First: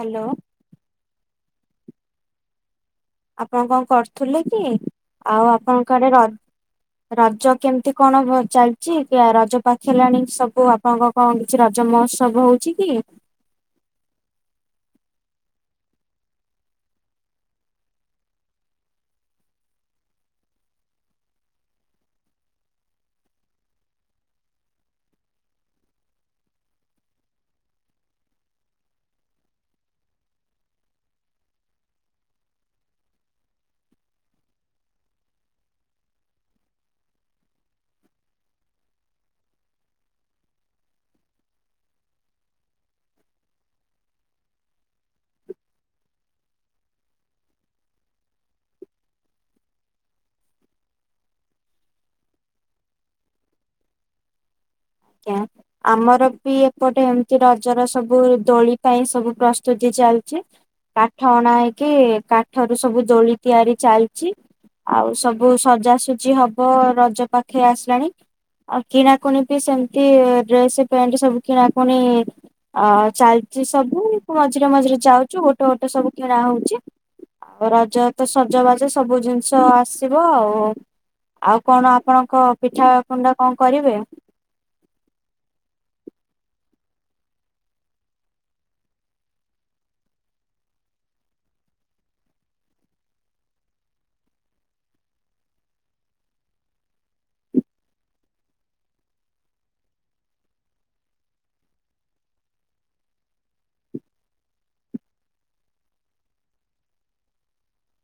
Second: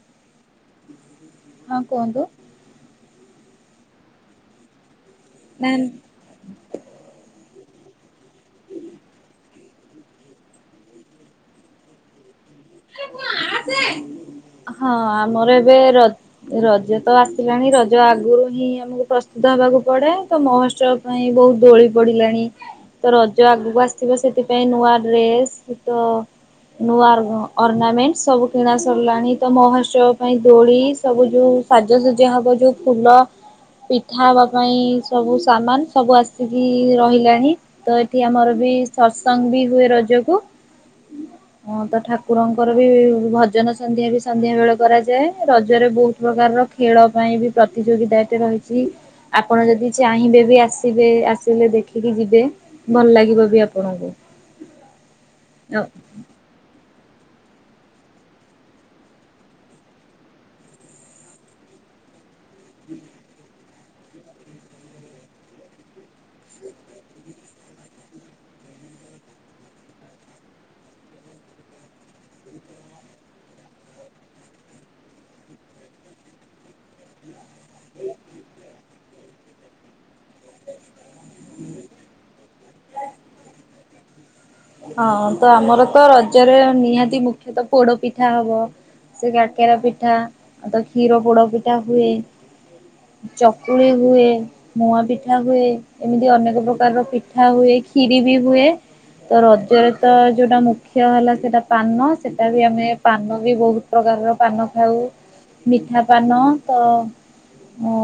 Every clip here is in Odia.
ହାଲୋ। ହଁ କୁହନ୍ତୁ? ଆପଣ କଣ କରୁଥିଲେ କି ଆଉ ମ୍ୟାମ୍ ଆପଣଙ୍କ ଆଡେ ର ରଜ କେମିତି କଣ ଚାଲିଛି କି ରଜ ପାଖେଇ ଲାଣି ସବୁ ଆପଣଙ୍କ କଣ କିଛି ରଜ ମହୋତ୍ସବ ହଉଛି କି? ହଁ ଆସେ ହଁ ଆମର ଏବେ ର ରଜ ତ ଆସିଲାଣି ରଜ ଆଗରୁ ହିଁ ଆମକୁ ପ୍ରସ୍ତୁତ ହେବାକୁ ପଡେ ତ ମହୋତ୍ସବ ପାଇଁ ବହୁତ ଦୋଳି ପଡିଲାଣି। ତ ରଜ ଆଗକୁ ଆସିବ ସେଥିପାଇଁ ନୂଆ ଡ୍ରେସ୍ ତ ନୂଆର ଅର୍ଣ୍ଣାମେଣ୍ଟସ୍ ସବୁ କିଣା ସରିଲାଣି ତ ମହୋତ୍ସବ ପାଇଁ ଦୋଳି ସବୁ ଯୋଉ ସାଜସଜା ହବ ଯୋଉ ଫୁଲ ପିଠା ହବା ପାଇଁ ସବୁ ସାମାନ ସବୁ ଆସିକି ରହିଲାଣି। ତ ଏଠି ଆମର ବି ସତସଙ୍ଗ୍ ବି ହୁଏ ରଜକୁ ହଁ ତ ଠା ଠାକୁରଙ୍କର ବି ଭଜନ ସନ୍ଧ୍ୟା ବି ସନ୍ଧ୍ୟା ବେଳେ କରାଯାଏ ରଜରେ ବହୁତ ପ୍ରକାରର ଖେଳ ପାଇଁ ବି ପ୍ରତିଯୋଗିତା ଟେ ରହିଛି। ଆପଣ ଯଦି ଚାହିଁବେ ବି ଆସିବେ ଆସିଲେ ଦେଖିକି ଯିବେ। ଭଲ ଲାଗିବ ବି ଆପଣଙ୍କୁ। ଆଜ୍ଞା ଆମର ବି ଏ ଏପଟେ ଏମିତି ରଜର ସବୁ ଦୋଳି ପାଇଁ ସବୁ ପ୍ରସ୍ତୁତି ଚାଲିଛି। କାଠ ହଣା ହେଇକି କାଠରୁ ସବୁ ଦୋଳି ତିଆରି ଚାଲିଛି। ଆଉ ସବୁ ସଜାସଜି ହବ ରଜ ପାଖେଇ ଆସିଲାଣି ଆଉ କିଣାକୁଣି ବି ସେମିତି ଡ୍ରେସ୍ ପ୍ୟାଣ୍ଟ ସବୁ କିଣାକୁଣି ଆ ଚାଲିଛି ସବୁ ମଝିରେ ମଝିରେ ଯାଉଛୁ ଗୋଟେ ଗୋଟେ ସବୁ କିଣା ହଉଛି। ଆଉ ରଜ ତ ସଜବାଜ ସବୁ ଜିନିଷ ଆସିବ ଆଉ। ଆଉ କଣ ଆପଣଙ୍କ ପିଠା କୁଣ୍ଡା କଣ କରିବେ? ହଁ ତ ଆମର ତ ରଜରେ ନିହାତି ମୁଖ୍ୟତଃ ପୋଡ ପିଠା ହବ ସେ କାକେରା ପିଠା ଆଉ ତ କ୍ଷୀର ପୋଡପିଠା ହୁଏ ଚକୁଳି ହୁଏ ମୁଆ ପିଠା ହୁଏ ଏମିତି ଅନେକ ପ୍ରକାରର ପିଠା ହୁଏ ଖିରି ବି ହୁଏ। ତ ରଜରେ ତ ଯୋଉଟା ମୁଖ୍ୟ ହେଲା ସେଟା ପାନ ସେଟା ବି ଆମେ ପାନ ବି ବହୁତ। ପ୍ରକାରର ପାନ ଖାଉ ମିଠା ପାନ ତ। ଓ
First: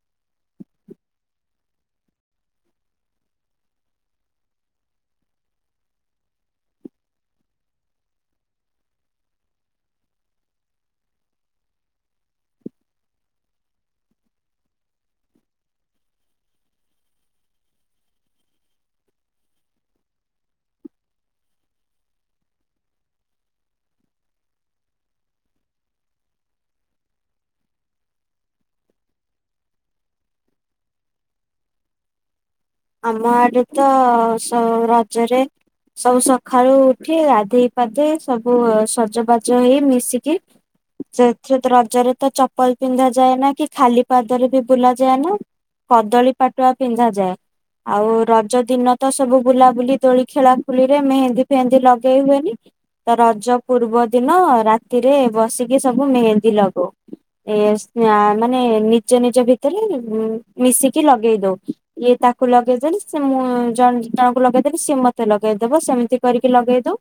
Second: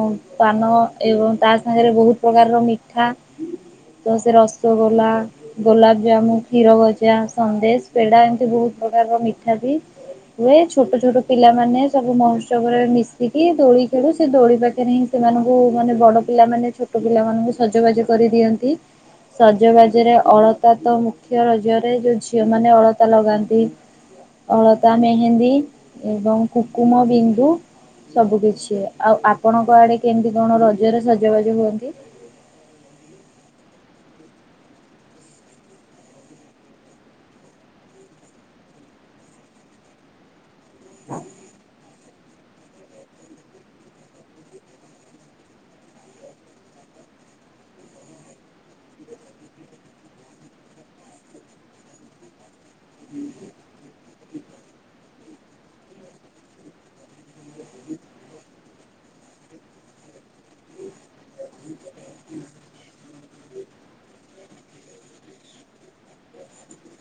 ପାନ ଏବଂ ତା ସାଙ୍ଗରେ ବହୁତ ପ୍ରକାରର ମିଠା। ତ ସେ ରସଗୋଲା, ଗୋଲାପ ଜାମୁନ, କ୍ଷୀରଗଜା, ସନ୍ଦେଶ, ପେଡା ଏମତି ବହୁତ ପ୍ରକାରର ମିଠା ବି। ହୁଏ ଛୋଟ ଛୋଟ ପିଲାମାନେ ସବୁ ମହୋତ୍ସବରେ ମିଶିକି ଦୋଳି ଖେଳୁ ସେ ଦୋଳି ପାଖରେ ହିଁ। ସେମାନଙ୍କୁ ମାନେ ବଡ ପିଲାମାନେ ଛୋଟ ପିଲାମାନଙ୍କୁ ସଜବାଜ କରିଦିଅନ୍ତି। ସଜବାଜରେ ଅଳ ସେଟା ତ ମୁଖ୍ୟ ରଜରେ ଯୋଉ ଝିଅ ମାନେ ଅଳତା ଲଗାନ୍ତି। ଅଳତା, ମେହେନ୍ଦୀ ଏବଂ କୁକୁମ, ବିନ୍ଦୁ। ସବୁକିଛି ଆଉ ଆପଣଙ୍କ ଆଡ଼େ କେମିତି କଣ ରଜରେ ସଜବାଜ ହୁଅନ୍ତି? ଆମ ଆଡେ ତ ସ ରଜରେ। ସବୁ ସକାଳୁ ଉଠି ଗାଧେଇ ପାଧେଇ ସବୁ ସଜବାଜ ହେଇ ମିଶିକି। ସେଥିରେ ରଜରେ ତ ଚ ଚପଲ ପିନ୍ଧା ଯାଏନା କି ଖାଲି ପାଦରେ ବି ବୁଲା ଯାଏନା କଦଳୀ ପାଟୁଆ ପିନ୍ଧା ଯାଏ। ଆଉ ରଜ ଦିନ ତ ସବୁ ବୁଲାବୁଲି ଦୋଳି ଖେଳା ଖୁଳିରେ ମେହେନ୍ଦି ଫେହେନ୍ଦି ଲଗେଇ ହୁଏନି। ତ ରଜ ପୂର୍ବ ଦିନ ରାତିରେ ବସିକି ସବୁ ମେହେନ୍ଦୀ ଲଗଉ। ଏ ମାନେ ନିଜ ନିଜ ଭିତରେ ମିଶିକି ଲଗେଇ ଦେଉ। ଇଏ ତା କୁ ଲଗେଇଦେଲି ସେ ମୁଁ ଜ ଜଣଙ୍କୁ ଲଗେଇଦେଲି ସିଏ ମତେ ଲଗେଇଦବ ସେମିତି କରିକି ଲଗେଇଦେଉ।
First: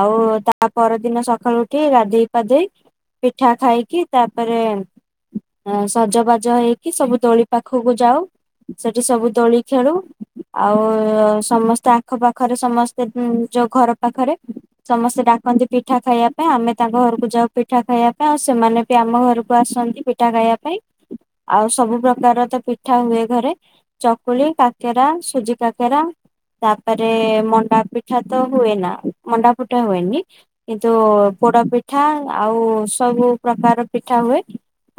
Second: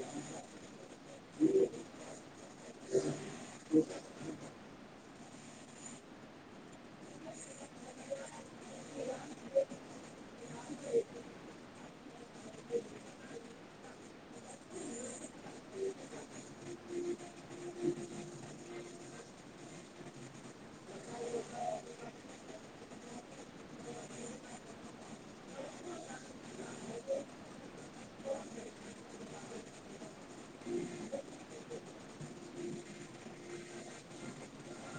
ଆଉ ତା ପରଦିନ ସକାଳୁ ଉଠି ଗାଧେଇ ପାଧେଇ। ପିଠା ଖାଇକି ତାପରେ। ଆ ସଜବାଜ ହେଇକି ସବୁ ଦୋଳି ପାଖକୁ ଯାଉ ସେଠି ସବୁ ଦୋଳି। ଖେଳୁ। ଆଉ ସମସ୍ତେ ଆଖ ପାଖରେ ସମସ୍ତେ ଯୋଉ ଘର ପାଖରେ। ସମସ୍ତେ ଡାକନ୍ତି ପିଠା ଖାଇବା ପାଇଁ ଆମେ ତାଙ୍କ ଘରକୁ ଯାଉ ପିଠା ଖାଇବା ପାଇଁ ଆଉ ସେମାନେ ବି ଆମ ଘରକୁ ଆସନ୍ତି। ପିଠା ଖାଇବା ପାଇଁ, ଆଉ ସବୁ ପ୍ରକାର ତ ପିଠା ହୁଏ ଘରେ। ଚକୁଳି, କାକେରା, ସୁଜି କାକେରା। ତାପରେ ମଣ୍ଡା ପିଠା ତ ହୁଏ ନା ମଣ୍ଡା ପିଠା ହୁଏନି। କିନ୍ତୁ ପୋଡପିଠା ଆଉ ସବୁ ପ୍ରକାର ପିଠା ହୁଏ।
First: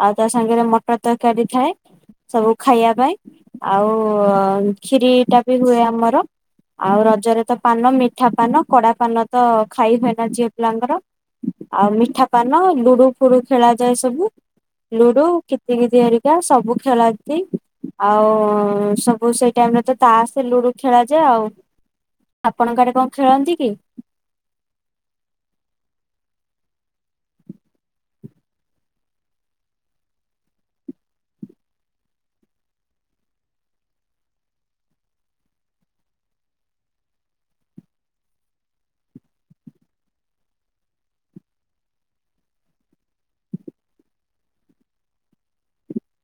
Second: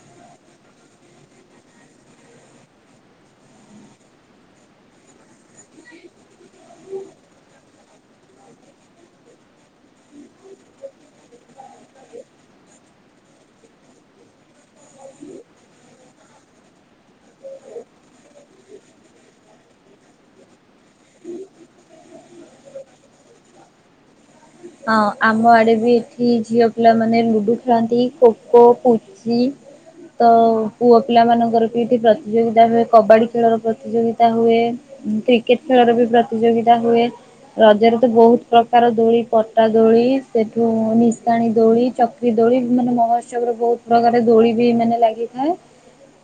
ଆଉ ତା ସାଙ୍ଗରେ ମଟର ତରକାରୀ ଥାଏ ସବୁ ଖାଇବା ପାଇଁ। ଆଉ। ଖିରି ଟା ବି ହୁଏ ଆମର। ଆଉ ରଜରେ ତ ପାନ ମିଠା ପାନ କଡା ପାନ ତ ଖାଇ ହୁଏନା ଝିଅ ପିଲାଙ୍କର। ଆଉ ମିଠା ପାନ ଲୁଡୁ ଫୁଡୁ ଖେଳାଯାଏ ସବୁ। ଲୁଡୁ କିତିକିତି ହେରିକା ସବୁ ଖେଳନ୍ତି ଆଉ। ସବୁ ସେଇ ଟାଇମରେ ତ ତାସେ ଲୁଡୁ ଖେଳାଯାଏ ଆଉ ଆପଣଙ୍କ ଆଡେ କଣ ଖେଳନ୍ତି କି? ହଁ ଆମ ଆଡେ ବି ଏଠି ଝିଅ ପିଲାମାନେ ଲୁଡୁ ଖେଳନ୍ତି ଖୋ ଖୋ, ପୁ ଛି। ତ ପୁଅ ପିଲାମାନଙ୍କର ବି ଏଠି ପ୍ରତିଯୋଗିତା ହୁଏ କବାଡ଼ି ଖେଳର ପ୍ରତିଯୋଗିତା ହୁଏ। କ୍ରିକେଟ ଖେଳର ବି ପ୍ରତିଯୋଗିତା ହୁଏ ରଜରେ ତ ବହୁତ ପ୍ରକାର ଦୋଳି। ପଟା ଦୋଳି, ସେଠୁ ନିଶାଣୀ ଦୋଳି, ଚକି ଦୋଳି, ମାନେ ମହୋତ୍ସବରେ ବହୁତ। ପ୍ରକାର ଦୋଳି ବି ମାନେ ଲାଗିଥାଏ।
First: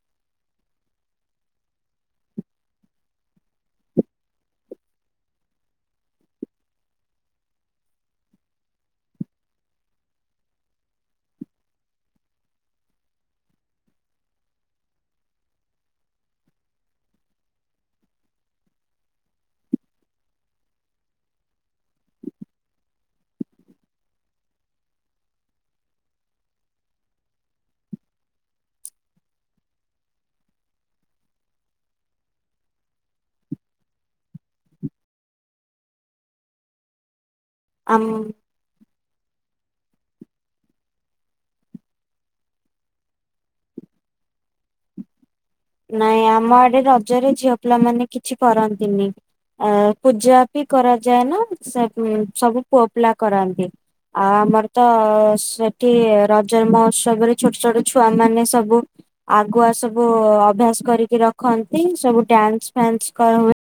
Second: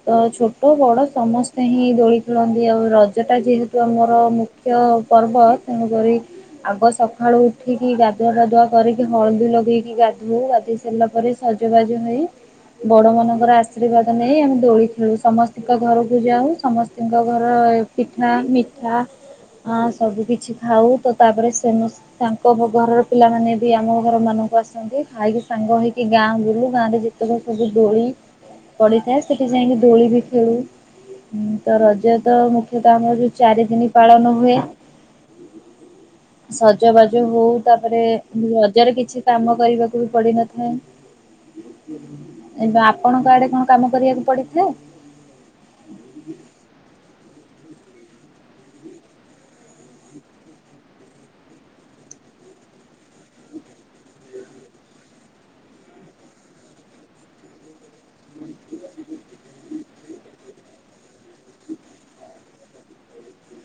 ତ ଛୋଟ ବଡ଼ ସମସ୍ତେ ହିଁ ଦୋଳି ଖେଳନ୍ତି ଆଉ ରଜ ଟା ଯେହେତୁ ଆମର ମୁ ମୁଖ୍ୟ ପର୍ବ ତେଣୁକରି ଆଗ ସକାଳୁ ଉ ଉଠିକି ଗାଧୁଆ ପାଧୁଆ କରିକି ହଳଦୀ ଲଗେଇକି ଗାଧଉ, ଗାଧେଇ ସାରିଲା ପରେ ସଜବାଜ ହେଇ ବଡ଼ମାନଙ୍କର ଆଶୀର୍ବାଦ ନେଇ ଆମେ ଦୋଳି ଖେଳୁ ସମସ୍ତିଙ୍କ ଘରକୁ ଯାଉ ସମସ୍ତିଙ୍କ ଘରେ ପିଠା ମିଠା ଆଁ ସବୁ କିଛି ଖାଉ ତ ତାପରେ ସମସ୍ ପୋଭୋଗ ଘରର ପିଲାମାନେ ବି ଆମ ଘରମାନଙ୍କୁ ଆସନ୍ତି ଖାଇକି ସାଙ୍ଗ ହେଇକି ଗାଆଁ ବୁଲୁ ଗାଆଁରେ ଯେ ଯେତେକ ସବୁ ଦୋଳି ପଡ଼ିଥାଏ ସେଠି ଯାଇକି ଦୋଳି ବି ଖେଳୁ। ହୁଁ ତ ରଜ ତ ମୁଖ୍ୟତଃ ଆମର ଯୋଉ ଚାରି ଦିନ ପାଳନ ହୁଏ। ସଜବାଜ ହଉ ତାପରେ ଆମ ରଜରେ କିଛି କାମ କରିବାକୁ ବି ପଡିି଼ ନଥାଏ। ଏବେ ଆପଣଙ୍କ ଆଡ଼େ କଣ କାମ କରିବାକୁ ପଡିଥାଏ? ନାଇଁ ଆମ ଆଡେ଼ ରଜରେ ଝିଅ ପିଲାମାନେ କିଛି କରନ୍ତିନି। ଆ ପୂଜା ବି କରା ଯାଏନା ସେ ସବୁ ପୁଅ ପିଲା କରନ୍ତି। ଆ ଆମର ତ ସେଠି ରଜ ମହୋତ୍ସବରେ ଛୋଟ-ଛୋଟ ଛୁଆ ମାନେ ସବୁ ଆଗୁଆ ସବୁ ଅଭ୍ୟାସ କରିକି ରଖନ୍ତି, ସବୁ ଡ୍ୟାନ୍ସ ଫ୍ୟାନ୍ସ କଣ ହୁଏ।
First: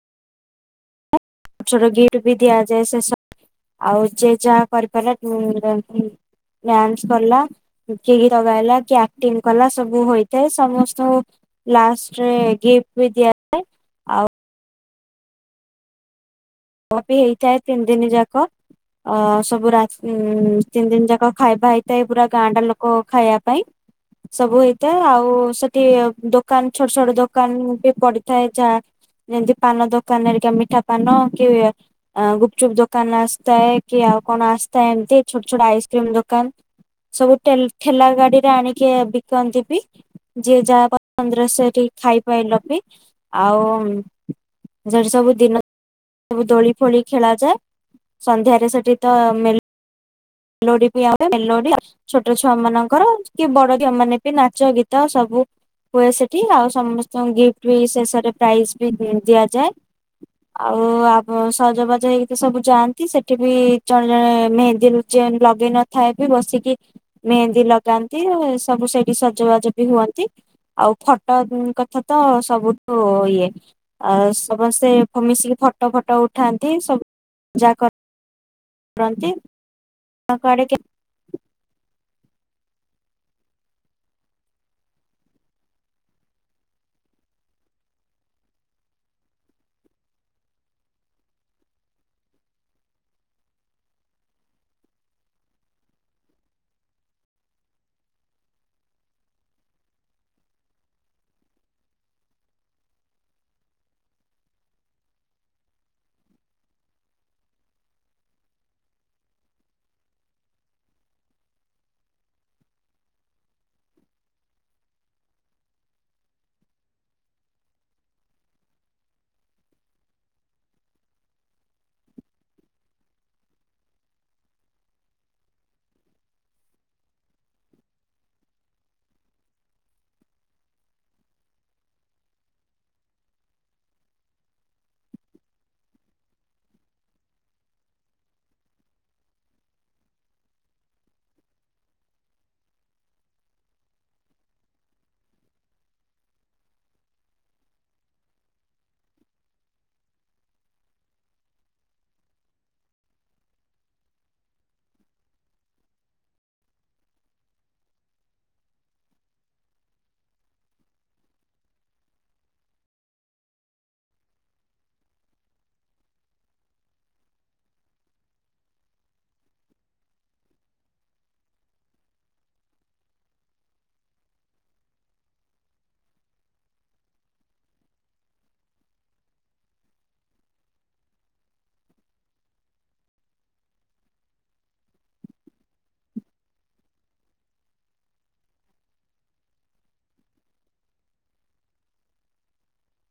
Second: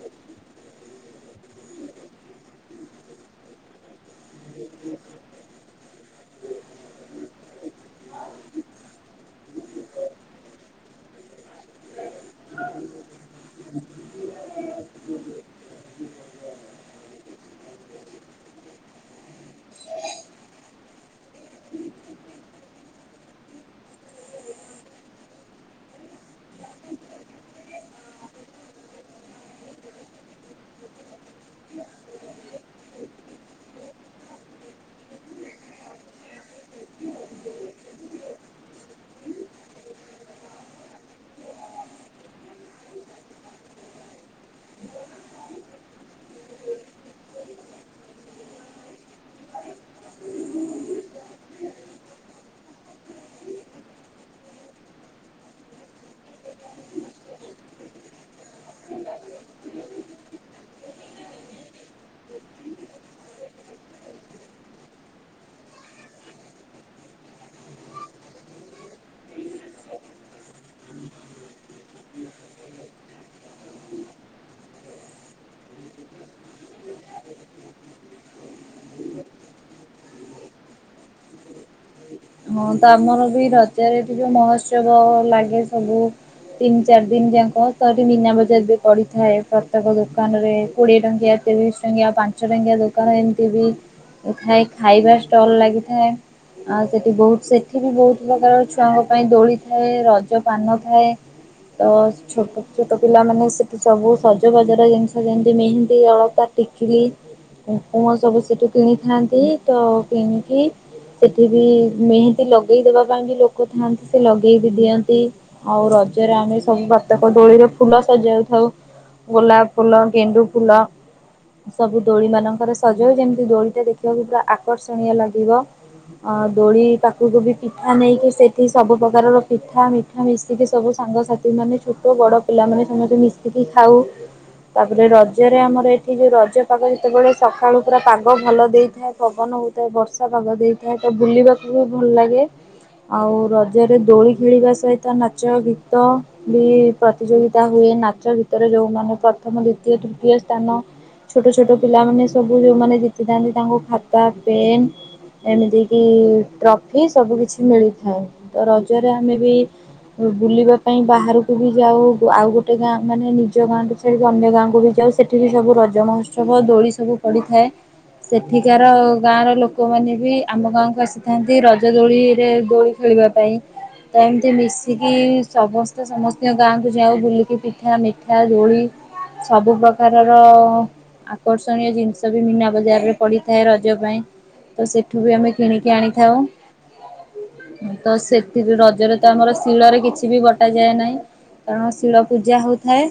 ଛୋଟ ଛୋଟ ଗିଫ୍ଟ ବି ଦିଆଯାଏ ସେ ସବୁ ଆଉ ଯେ ଯାହା କରିପାରିଲା [inaudible] ଡ୍ୟାନ୍ସ କଲା। କିଏ ଗୀତ ଗାଇଲା କିଏ ଆକ୍ଟିଙ୍ଗ କଲା ସବୁ ହୋଇଥାଏ ସମସ୍ତଙ୍କୁ ଲାଷ୍ଟରେ-ଏ-ଏ ଗିଫ୍ଟ ବି ଦିଆ [inaudible] ବି ହେଇଥାଏ ତିନି ଦିନ ଯାକ। ଅ-ଅ-ଅ ସବୁ ରାକ୍ସ ଉଁ-ଉଁ-ଉଁ ତିନି ଦିନ ଯାକ ଖାଇବା ହେଇଥାଏ ପୁରା ଗାଆଁଟା ଲୋକ ଖାଇବା ପାଇଁ। ସବୁ ହେଇଥାଏ ଆଉ ସେଠି ଦୋକାନ ଛୋଟ-ଛୋଟ ଦୋକାନ ବି ପଡିଥାଏ ଯାଆ ଯେମିତି ପାନ ଦୋକାନ‌ ହେରିକା ମିଠା ପାନ କି ଆଁ ଗୁପଚୁପ୍ ଦୋକାନ ଆସିଥାଏ କି ଆଉ କଣ ଆସିଥାଏ ଏମତି ଛୋଟ-ଛୋଟ ଆଇସ୍କ୍ରିମ ଦୋକାନ। ସବୁ ଟେଲ୍ ଠେଲା ଗାଡ଼ିରେ ଆଣିକି ବିକନ୍ତି ବି। ଯିଏ ଯାହା ପସନ୍ଦରେ ସେଠି ଖାଇ ପାଇଲ ବି ଆଉ [unintelligible] ସବୁ ଦିନ ସବୁ ଦୋଳି ଫୋଳି ଖେଳା ଯାଏ, ସନ୍ଧ୍ୟାରେ ସେଠି ତ ମେଲୋ ମେଲୋଡ଼ି ବିି ଆ [inaudible] ମେଲୋଡ଼ି [inaudible] ଛୋଟ ଛୁଆମାନଙ୍କର କି ବଡ଼ ବି ଆମେମାନେ ବି ନାଚ ଗୀତ ସବୁ ହୁଏ ସେଠି, ଆଉ ସମସ୍ତଙ୍କ ଗିଫ୍ଟ ବି ଶେଷରେ ପ୍ରାଇଜ୍ ବି ଦି ଦିଆଯାଏ। ଆଉ ଆବ ସଜବାଜ ହେଇକି ସବୁ ଯାଆନ୍ତି ସେଠି ବି ଜଣେ ଜଣେ ମେହେନ୍ଦୀରୁୁ ଯେ ଲଗେଇ ନଥାଏ ବି ବସିକି ମେହେନ୍ଦୀ ଲଗାନ୍ତି ସବୁ ସେଇଠି ସଜବାଜ ବି ହୁଅନ୍ତି। ଆଉ ଫଟୋ କଥା ତ ସବୁଠୁ ଇଏ ଆ ସମସ୍ତେ ମିଶିକି ଫଟୋ ଫଟୋ ଉଠାନ୍ତି ସବୁ ଯାହା କର୍ କରନ୍ତି ତାଙ୍କ ଆଡି଼କି ହଁ ତ ଆମର ବି ରଜରେ ଏଠି ଯୋଉ ମହୋତ୍ସବ ଲାଗେ ସବୁ ତିନି ଚାରି ଦିନଯାଙ୍କ ତ ଏଠି ମୀନା ବଜାର ବି ପଡ଼ିଥାଏ, ପ୍ରତ୍ୟେକ ଦୋକାନରେ କୋଡ଼ିଏ ଟଙ୍କିଆ ତିରିଶ ଟଙ୍କିଆ, ପାଞ୍ଚ ଟଙ୍କିଆ ଦୋକାନ ଏମିତି ବି ଖାଇ ଖାଇବା ଷ୍ଟଲ୍ ଲାଗିଥାଏ। ଆଉ ସେଠି ବହୁତ ସେଠି ବି ବହୁତ ପ୍ରକାର ଛୁଆଙ୍କ ପାଇଁ ଦୋଳି ଥାଏ ରଜ ପାନ ଥାଏ। ତ ଛୋଟ-ଛୋଟ ପିଲାମାନେ ସେଠି ସବୁ ସଜବାଜର ଜିନିଷ ଯେମିତି ମେହେନ୍ଦୀ ଅଳତା ଟିକିଲି କୁଙ୍କୁମ ସବୁ ସେଠୁ କିଣିଥାନ୍ତି ତ କିଣିକି ସେଠି ବି ମେହେନ୍ଦୀ ଲଗେଇଦବା ପାଇଁ ବି ଲୋକ ଥାଆନ୍ତି ସେ ଲଗେଇବି ଦିଅନ୍ତି। ଆଉ ରଜରେ ଆମେ ସବୁ ପ୍ରତ୍ୟେକ ଦୋଳିରେ ଫୁଲ ସଜଉଥାଉ। ଗୋଲାପ ଫୁଲ, ଗେଣ୍ଡୁ ଫୁଲ। ସବୁ ଦୋଳି ମାନଙ୍କରେ ସଜାଉ ଯେମିତି ଦୋଳିଟା ଦେଖିବାକୁ ପୁରା ଆକର୍ଷଣୀୟ ଲାଗିବ। ଆବ୍ ଦୋଳି ପାଖକୁ ବି ପିଠା ନେଇକି ସେଇଠି ସବୁ ପ୍ରକାରର ପିଠା ମିଠା ମିଶିକି ସବୁ ସାଙ୍ଗସାଥିମାନେ ଛୋଟ ବଡ଼ ପିଲାମାନେ ସମସ୍ତେ ମିଶିକି ଖାଉ। ତାପରେ ରଜରେ ଆମର ଏଠି ଯୋଉ ରଜ ପାଗ ଯେତେବେଳେ ସକାଳୁ ପୁରା ପାଗ ଭଲ ଦେଇଥାଏ ପବନ ମୁଁ ବର୍ଷା ପାଗ ଦେଇଥାଏ ବୁଲିବାକୁ ବି ଭଲ ଲାଗେ। ଆଉ ରଜରେ ଦୋଳି ଖେଳିବା ସହିତ ନାଚ ଗୀତ ବି ପ୍ରତିଯୋଗିତା ହୁଏ ନାଚ ଗିତରେ ଯୋଉମାନେ ପ୍ରଥମ ଦ୍ଵିତୀୟ ତୃତୀୟ ସ୍ଥାନ ଛୋଟ ଛୋଟ ପିଲାମାନେ ସବୁ ଯେଉଁମାନେ ଜିତିଥାନ୍ତି ତାଙ୍କୁ ଖାତା ପେନ୍ ଏମିତି କି ଟ୍ରଫି ସବୁ କିଛି ମିଳିଥାଏ। ତ ରଜରେ ଆମେ ବି ବୁଲିବା ପାଇଁ ବାହାରକୁ ବି ଯାଉ ଆଉ ଗୋଟେ ଗାଁ ମାନେ ନିଜ ଗାଁଠୁ ସେଠି ଅନ୍ୟ ଗାଁକୁ ବି ଯାଉ ସେଠି ବି ସବୁ ରଜ ମହୋତ୍ସବ ଦୋଳି ସବୁ ପଡ଼ିଥାଏ। ସେଠିକାର ଗାଁର ଲୋକମାନେ ବି ଆମ ଗାଁକୁ ଆସିଥାନ୍ତି ରଜ ଦୋଳିରେ ଦୋଳି ଖେଳିବା ପାଇଁ। ତ ଏମିତି ମିଶିକି ସମସ୍ତେ ସମସ୍ତିଙ୍କ ଗାଁକୁ ଯାଉ ବୁଲିକି ପିଠା ମିଠା ଦୋଳି ସବୁ ପ୍ରକାରର ଆକର୍ଷଣୀୟ ଜିନିଷ ବି ମୀନା ବଜାରରେ ପଡିଥାଏ ରଜ ପାଇଁ। ତ ସେ ଏଠୁ ବି ଆମେ କିଣିକି ଆଣିଥାଉ। ତ ସେଥିରୁ ରଜରେ ତ ଆମର ଶିଳରେ କିଛି ବି ବଟାଯାଏ ନାହିଁ। କାରଣ ଶିଳ ପୂଜା ହଉଥାଏ।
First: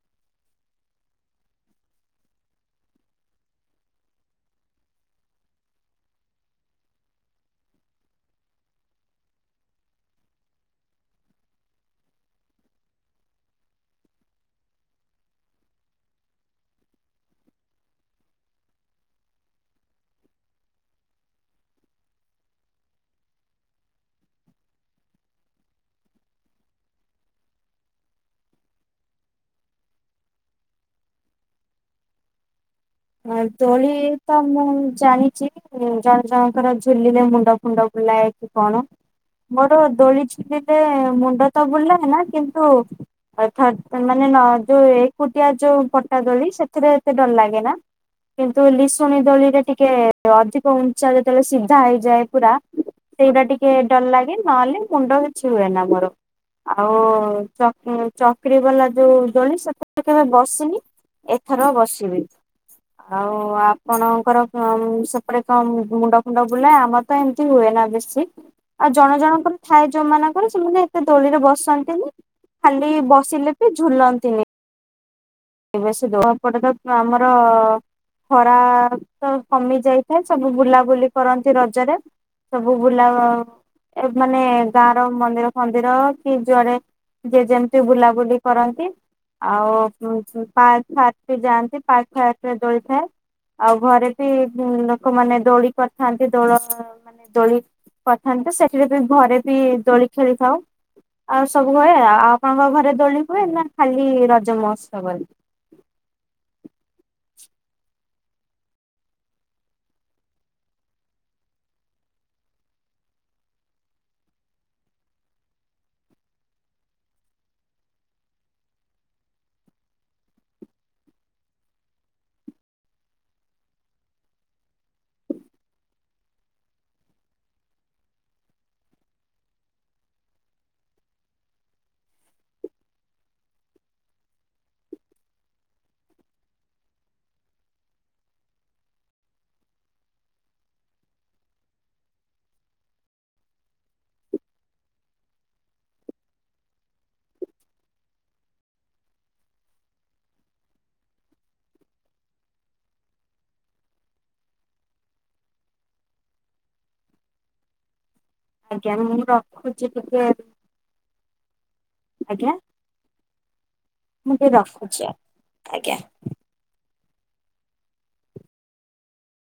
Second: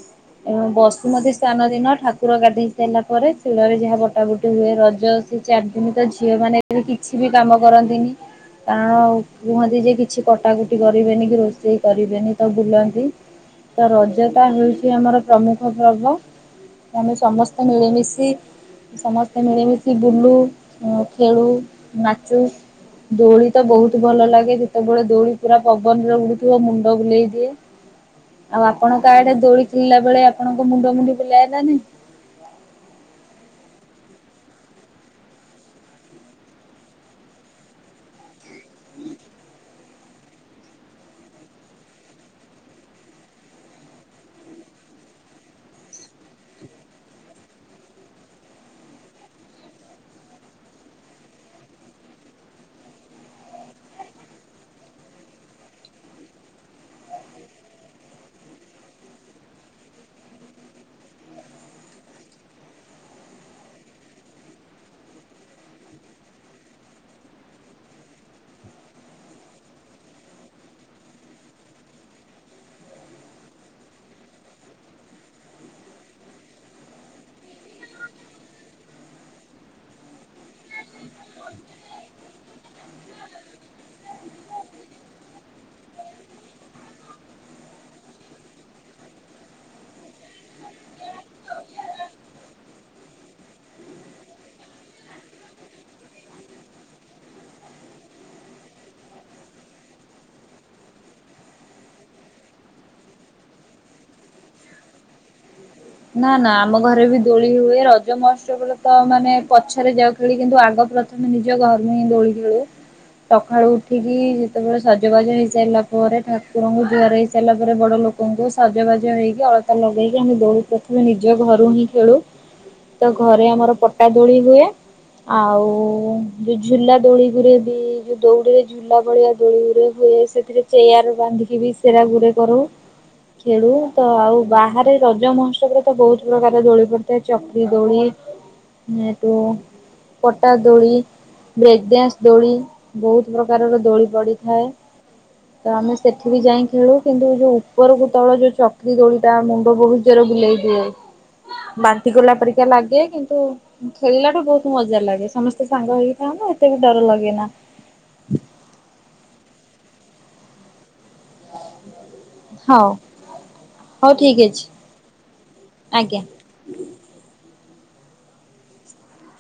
ଏବଂ ବସୁମତୀ ସ୍ଥାନ ଦିନ ଠାକୁର ଗାଧୋଇ ସାରିଲା ପରେ ଶିଳରେ ଯାହା ବଟାବୁଟି ହୁଏ ରଜ ସେ ଚାରି ଦିନ ତ ଝିଅ ମାନେ ଏ କିଛି ବି କାମ କରନ୍ତିନି। କାରଣ କୁହନ୍ତି ଯେ କିଛି କଟା କଟି କରିବେନି କି ରୋଷେଇ କରିବେନି ତ ବୁଲନ୍ତି। ତ ରଜଟା ହେଉଚି ଆମର ପ୍ରମୁଖ ପର୍ବ। ଆମେ ସମସ୍ତେ ମିଳିମିଶି ସମସ୍ତେ ମିଳିମିଶି ବୁଲୁ ଖେଳୁ ନାଚୁ। ଦୋଳି ତ ବହୁତ ଭଲ ଲାଗେ ଯେତେବେଳେ ଦୋଳି ପୁରା ପବନ ରେ ଉଡୁଥିବ ମୁଣ୍ଡ ବୁଲେଇ ଦିଏ। ଆଉ ଆପଣଙ୍କ ଆଡେ ଦୋଳି ଖେଳିଲା ବେଳେ ଆପଣଙ୍କ ମୁଣ୍ଡ ମୁଣ୍ଡି ବୁଲାଏନା ନାଇଁ? ହଁ ଦୋଳି ତ ମୁଁ ଜାଣିଚି ଉଁ ଜଣ ଜଣଙ୍କର ଝୁଲିଲେରେ ମୁଣ୍ଡ ଫୁଣ୍ଡ ବୁଲା କି କଣ? ମୋର ଦୋଳି ଝୁଲିଲେ ମୁଣ୍ଡ ତ ବୁଲାଏନା କିନ୍ତୁ ଅଥାତ୍ ମାନେ ନ ଯୋଉ ଏକୁଟିଆ ଯୋଉ ପଟା ଦୋଳି ସେଥିରେ ଏତେ ଡର ଲାଗେ ନା। କିନ୍ତୁ ଲିଶୁଣି ଦୋଳିରେ ଟିକେ ଅଧିକ ଉଞ୍ଚା ଯେତେବେଳେ ସିଧା ହେଇଯାଏ ପୁରା ସେଇଗୁଟା ଟିକେ ଡର ଲାଗେ ନହେଲେ ମୁଣ୍ଡ କିଛି ହୁଏନ ମୋର। ଆଉ ଚକିରି ବାଲା ଯୋଉ ଦୋଳି ସେତଳେ କେବେ ବସିନି। ଏଥର ବସିବି। ଆଉ ଆପଣଙ୍କର ସେପଟେ କଣ ମୁଣ୍ଡ ଫୁଣ୍ଡ ବୁଲେ ଆମର ତ ଏମତି ହୁଏ ନା ବେଶୀ ଆଉ ଜଣ ଜଣଙ୍କର ଥାଏ ଯୋଉମାନାନଙ୍କର ସେମାନେ ଏତେ ଦୋଳିରେ ବସନ୍ତିନି। ଖାଲି ବସିଲେ ବି ଝୁଲନ୍ତିନି। ଏବେ ସେ ଦୋ [unintelligible] ଆମର ଖରା ତ କମି ଯାଇଥାଏ ସବୁ ବୁଲାବୁଲି କରନ୍ତି ରଜରେ। ସବୁ ବୁଲା ମାନେ ଗାଁ ର ମନ୍ଦିର ଫନ୍ଦିର କି ଯୁଆଡେ ଯି ଯେମିତି ବୁଲାବୁଲି କରନ୍ତି। ଆଉ ପାଟ୍ ଫାଟ୍ ଯାଆନ୍ତି ପାଟ୍ ଫାଟ୍ ରେ ଦଳିଥାଏ। ଆଉ ଘରେ ବି ଲୋକମାନେ ଦୋଳି କରିଥାନ୍ତି ଦୋଳ ଦୋଳି କରିଥାନ୍ତ ସେଥିରେ ବି ଘରେ ବି ଦୋଳି ଖେଳିଥାଉ। ଆଉ ସବୁ ହୁଏ ଆଉ ଆପଣଙ୍କ ଘରେ ଦୋଳି ହୁଏ ନା ଖାଲି ରଜ ମହୋତ୍ସବରେ। ନାଁ ନାଁ ଆମ ଘରେ ବି ଦୋଳି ହୁଏ ରଜ ମହୋତ୍ସବରେ ତ ମାନେ ପଛରେ ଯାଉ। ଦୋଳି କିନ୍ତୁ ଆଗ ପ୍ରଥମେ ନିଜ ଘରୁ ହିଁ ଦୋଳି ଖେଳୁ। ସଖାଳୁ ଉଠିକି ଯେତେବେଳେ ସଜବାଜ ହେଇସାରିଲା ପରେ ଠାକୁରଙ୍କୁ ଜୁହାର ହେଇସାରିଲା ପରେ ବଡ ଲୋକ କିନ୍ତୁ ସାଜବାଜ ହେଇକି ଅଳତା ଲଗେଇକି ଆମେ ଦୋଳି ପ୍ରଥମେ ନିଜ ଘରୁ ହିଁ ଖେଳୁ। ତ ଘରେ ଆମର ପଟା ଦୋଳି ହୁଏ। ଆଉ ଯୋଉ ଝୁଲା ଦୋଳିି ରେ ବି ଯୋଉ ଦଉଡି ରେ ଝୁ ଝୁଲା ଦୋଳୀ ଦୋଳିରେ ହୁଏ ସେଥିରେ ଚେୟାର ବାନ୍ଧିକି ବି ସେରା ଗୁଟେ କରୁ। ଖେଳୁ ତ ଆଉ ବାହାରେ। ରଜ ମହୋତ୍ସବରେ ତ ବହୁତ ପ୍ରକାର ଦୋଳି ପଡିଥାଏ ଚକ୍ରି ଦୋଳି ସେଇଠୁ। ପଟା ଦୋଳି। ବ୍ରେକ ଡାନ୍ସ ଦୋଳି ବହୁତ ପ୍ରକାରର ଦୋଳି ପଡିଥାଏ। ତ ଆମେ ସେଠି ବି ଯାଇ ଖେଳୁ କିନ୍ତୁ ଯୋଉ ଉପରକୁ ତଳ ଯୋଉ ଚକ୍ରି ଦୋଳିଟା ମା ମୁଣ୍ଡ ବହୁତ ଜୋର ବୁଲେଇ ଦିଏ ବାନ୍ତି କଲା ପରିକା ଲାଗେ କିନ୍ତୁ। ଖେଳିଲାଠୁ ବହୁତ ମଜା ଲାଗେ ସମସ୍ତେ ସାଙ୍ଗ ହେଇକି ଥାନ୍ତି ସେତେ ବେଳେ ଡର ଲଗେ ନା। ଆଜ୍ଞା ମୁଁ ରଖୁଛି ଟିକେ। ଆଜ୍ଞା ହଉ। ହଉ ମୁଁ ଠିକ ଟିକେ ଅଛି ରଖୁଛି ଆଜ୍ଞା।